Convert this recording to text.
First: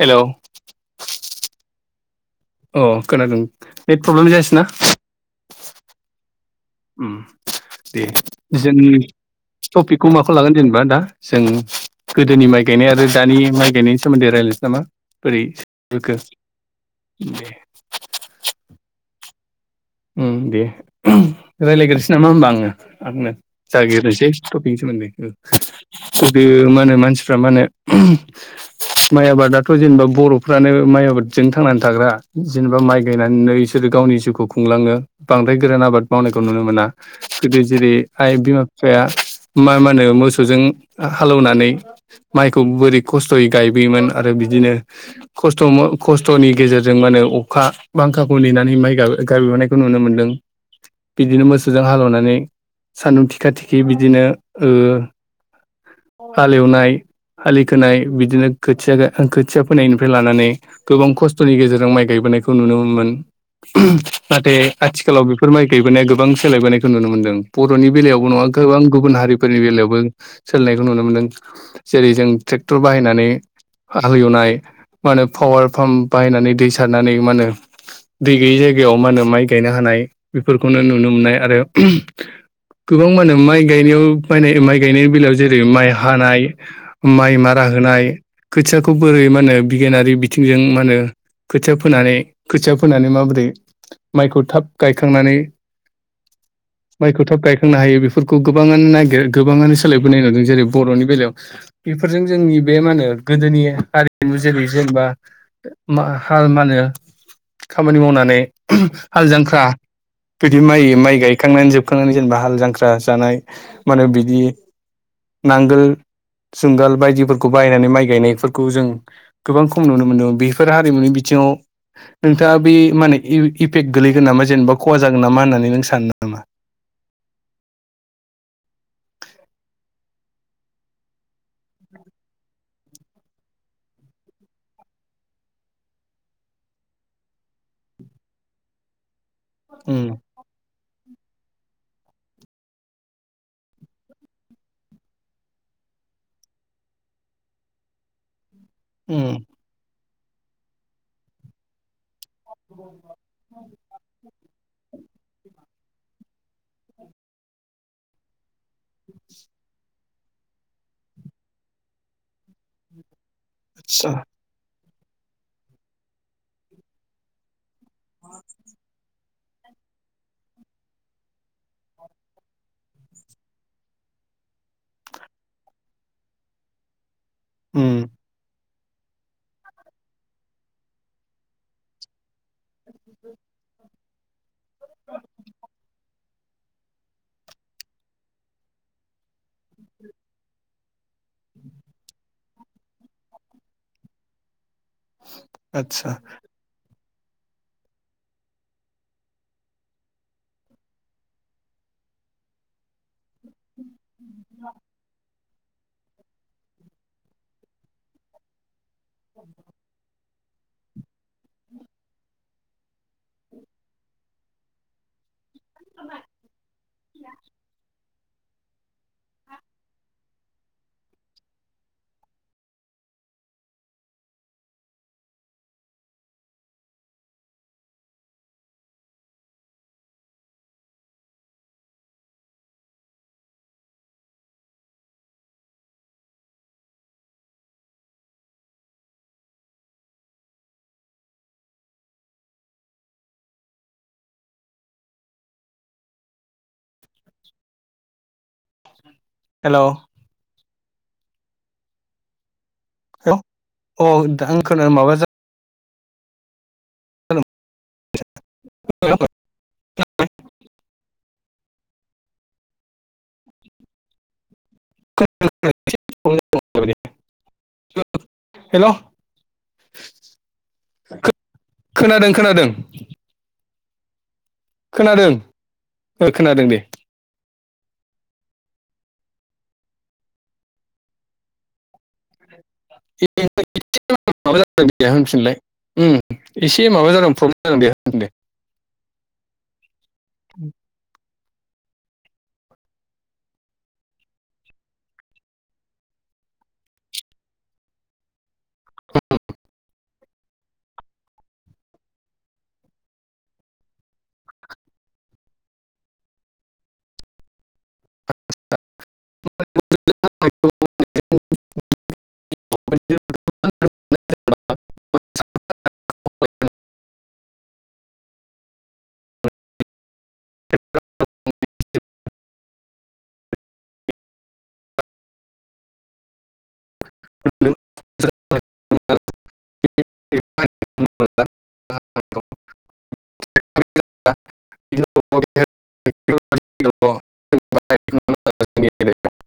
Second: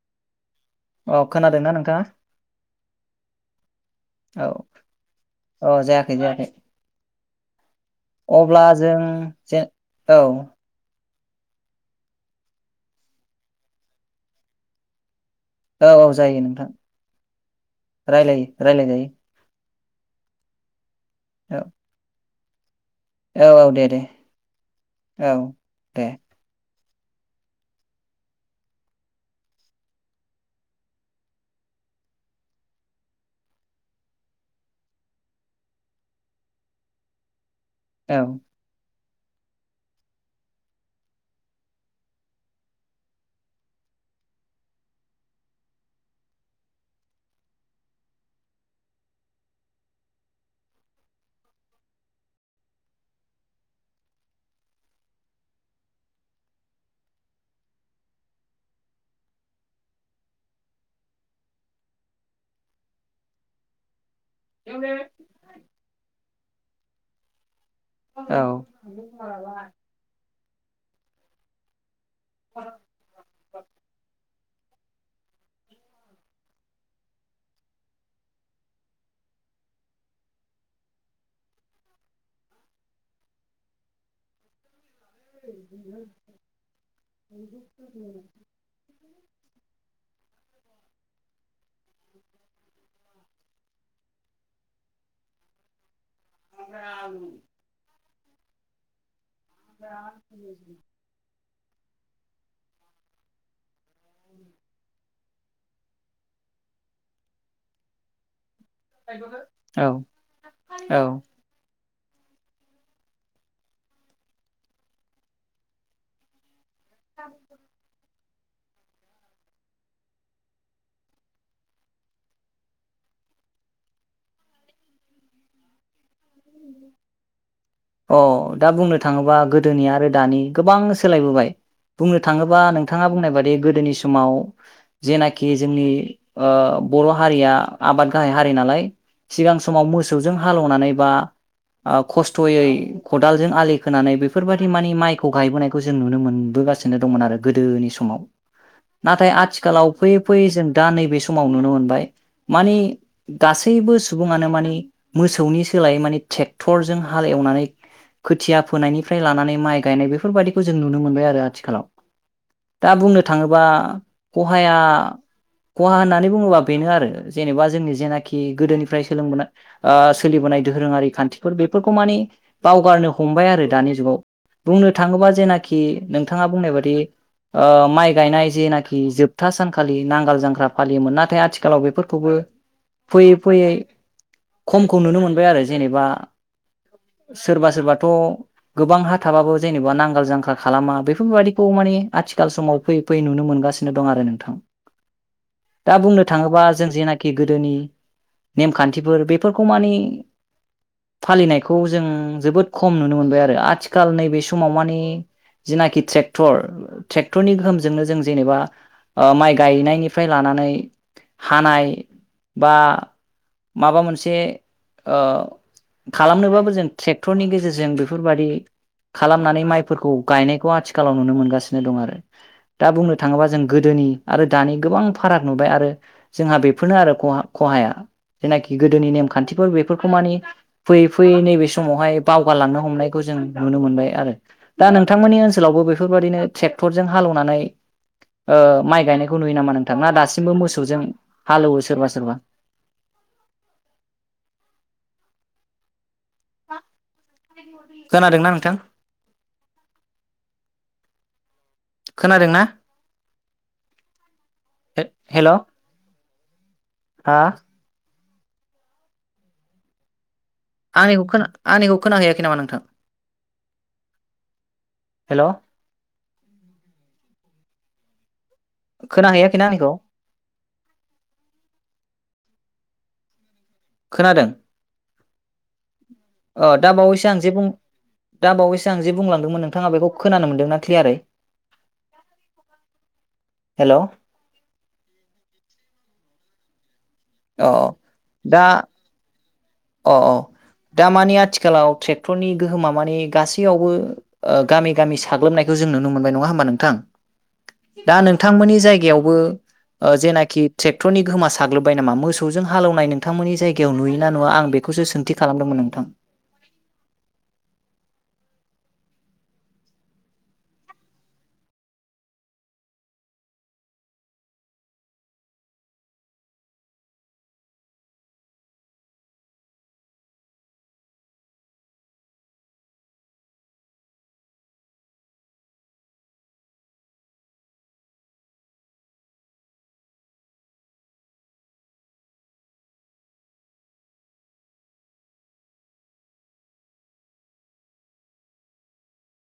Hello औ खोनादोंना नोंथाङा? अ' खोनादों नेट प्रब्लेम जायासैना? अ'जायाखै जायाखै। ओम दे अब्ला जोंनि जों जे टपिकखौ औ माखौ लागोन जेनेबा दा? जों गोदोनि माय गायनाय आरो दानि माय गायनायनि सोमोनदै रायलायनोसै नामा? बोरै औ औ सोलिबोखो जायो नोंथां दे रायलायो रायलायजायो। उम दे। [unintelligible] औ रायलायग्रोसै नामा होमबा आं [unintelligible] आंनाे औ औ दे दे जागिरग्रोसै टपिक नि सोमोन्दै औ दे ओम बे मा होनो मा मानसिफ्रा मा होनो माइ आबादाथ' जेनेबा बर'फ्रानो माइ आबादजों थांनानै थाग्रा जेनेबा माइ गायनानैनो इसोरो गावनि जिउखौ खुंलाङो बांद्राय गोरान आबाद मावनायखौ नुनो मोना। गोदो जेरै- औ आइ बिमा बिफाया मा मा होनो मोसौजों हालौवनानै माइखौ बोरै खस्थ'यै गायबोयोमोन आरो बिदिनो खस्थ खस्थ'नि गेजेरजों मा होनो अखा बांखाखौ नेनानै माइ गायबोनायखौ नुनो मोनदों बिदिनो मोसौजों हालेवनानै सान्दुं थिखा थिखि बिदिनो ओ हालेवनाय आलि खोनाय बिदिनो खोथिया खोथिया फोनायनिफ्राय लानानै गोबां खस्थ'नि गेजेरजों माइ गायबोनायखौ नुनो मोनोमोन [inaudible] नाथाय आथिखालाव बेफोर माइ गायबोनाया गोबां सोलायबोनायखौ नुनो मोनदों बर'नि बेलायावबो औ नङा गोबां गुबुन हारिफोरनि बेलायावबो सोलिनायखौ नुनो मोन्दों जेरै जों ट्रेक्टर बाहायनानै हालेवनाय मा होनो पावार पाम्प बाहायनानै दै सारनानै मा होनो दै गैयै जायगायाव मा होनो माइ गायनो हानाय बेफोरखौनो नुनो मोननाय आरो गोबां मा होनो माइ गायनायाव बायनाय माइ गायनाय बेलायाव जेरै माइ हानाय माइ मारा होनाय खोथियाखौ बोरै मा होनो बिगियानारि माहोनो [unintelligible] खोथिया फोनानै माइखौ थाब गायखांनानै माइखौ थाब गायखांनो हायो बेफोर फोरखौ गोबाङानो नागिर गोबाङानो सोलायबोनाय नुदों जेरै बर'नि बेलायाव बेफोरजों जोंनि बे मा होनो गोदोनि आरिमु जेरै जेनेबा मा होनो खामानि मावनानै नै हाल जांख्रा औ बिदि माइ माइ औ गायखांनानै जोब खुखांनानै जेनेबा हाल जांख्रा जानाय माने बिदि नांगोल जुंगाल बायदिफोरखौ बायनानै माइ गायनाय फोरखौ जों गोबां खम नुनो मोनदों बेफोर हारिमुनि बिथिङाव नोंथाङा बे माने इफेक्ट गोलैगोन नामा जेनेबा खहा जागोन नामा होननानै नों सानो नामा अ दा बुंनो थाङोबा गोदोनि आरो दानि गोबां सोलायबोबाय बुंनो थाङोबा नोंथाङा बुंनाय बादि गोदोनि समाव जेनाखि जोंनि ओ बर' हारिया आबाद गाहाय हारि नालाय सिगां समाव उम मोसौजों हालेवनानै बा खस्थ'यै खदालजों आलि खोनानै बेफोरबायदि मानि माइखौ गायबोनायखौ जों नुनो मोनबोगासिनो दंमोन आरो गोदोनि समाव नाथाय उम आथिखालाव फैयै फैयै जों दा नैबे समाव नुनो मोनबाय मानि गासैबो सुबुङानो मानि मोसौनि सोलाय माने ट्रेक टरजों हाल एवनानै खोथिया फोनायनिफ्राय लानानै माइ गायनाय बे बेफोरबादिखौ जों नुनो मोनबाय आरो आथिखालाव दा बुंनो थांङोबा आतसा खहाया खहा होननानै बुंङोबा बेनो आरो जेनेबा जोंनि जेनाखि गोदोनिफ्राय सोलोंबो सोलिबोनाय दोहोरोंङारि खान्थि फोर बेफोरखौ मानि बावगारनो हमबाय आरो दानि जुगाव बुंनो थांङोबा जेनाखि नोंथांङा बुंनाय बादि ओ उम माइ गायनाय जेना खि जोबथा सानखालि नांगाल जांख्रा फालियोमोन नाथाय आथिखालाव बेफोरखौबो फैयै फैयै खमखौ नुनो मोनबाय आरो जेनेबा सोरबा सोरबाथ' गोबां हा थाबाबो जेनेबा नांगाल जांख्रा खालामा बेफोरबायदिखौ माने आथिखाल समाव फैयै फैयै नुनो मोनगासिनो दं आरो नोंथां दा आतसा बुंनो थांङोबा जों जेना खि गोदोनि नेमखान्थिफोर बेफोरखौ माने फालिनायखौ जों जोबोद खम नुनो मोनबाय आरो आथि खाल नैबे समाव माने जेनाखि ट्रेक्टर ट्रेक्टरनि गोहोमजोंनो जों जेनेबा ओ माइ गायनायनिफ्राय लानानै हानाय बा माबा मोनसे ओ खालामनोबाबो जों ट्रेक्टरनि गेजेरजों बेफोरबादि खालामनानै माइफोरखौ गायनायखौ आथिखालाव नुनो मोनगासिनो दं आरो दा बुंनो थांङोबा जों गोदोनि आरो दानि गोबां फाराग नुबाय आरो जोंहा बेफोरनो आरो खहा खहाया जेनाखि गोदोनि नेमखान्थिफोर बेफोरखौ माने फैयै फैयै नैबे समावहाय बावगारलांनो हमनायखौ जों नुनो मोनबाय आरो दा नोंथांमोननि ओनसोलावबो बेफोरबादिनो ट्रेक्टरजों हालेवनानै ओ माइ गायनायखौ नुयो नामा नोंथां ना दासिमबो मोसौजों हालौवो सोरबा सोरबा खोनादोंना नोंथां? हेलौ खोनादों ना? हेलौ औ दा आं खोनो माबा हेल' हा। [unintelligible] आंनिखौ खो आंनिखौ खोनाहैयाखै नामा नोंथां? हेलौ। हेलौ खोनाहैयाखैना आंनिखौ खो खोनादों खोनादों। खोनादों। खोनादों ओ खोनादों अ दे दा बावैसो आं जे बुं दा बावैसो आं जे बुंलांदोंमोन नोंथांङा बेखौ खोनानो मोनदोंना क्लियारै [unintelligible] हेल' माबा जादों नोंनिया होनफिनलाय उम इसे माबा जादों अ प्रब्लेम जादों दे ओं दे दा अ अ दा मा नि आथिखालाव ट्रेक्टरनि गोहोमा मानि गासैयावबो ओ गामि गामि साग्लोबनायखौ जों नुनो मोनबाय नङा हबा नोंथां? दा नोंथांमोननि जायगायावबो ओ जेनाखि ट्रेक्टरनि गोहोमा साग्लोबबाय नामा मोसौजों हालेवनाय नोंथांमोननि जायगायाव नुयो ना नुङा आं बेखौसो सोंथि खालामदोंमोन नोंथां? [unintelligible] [unintelligible] [unintelligible] [unintelligible]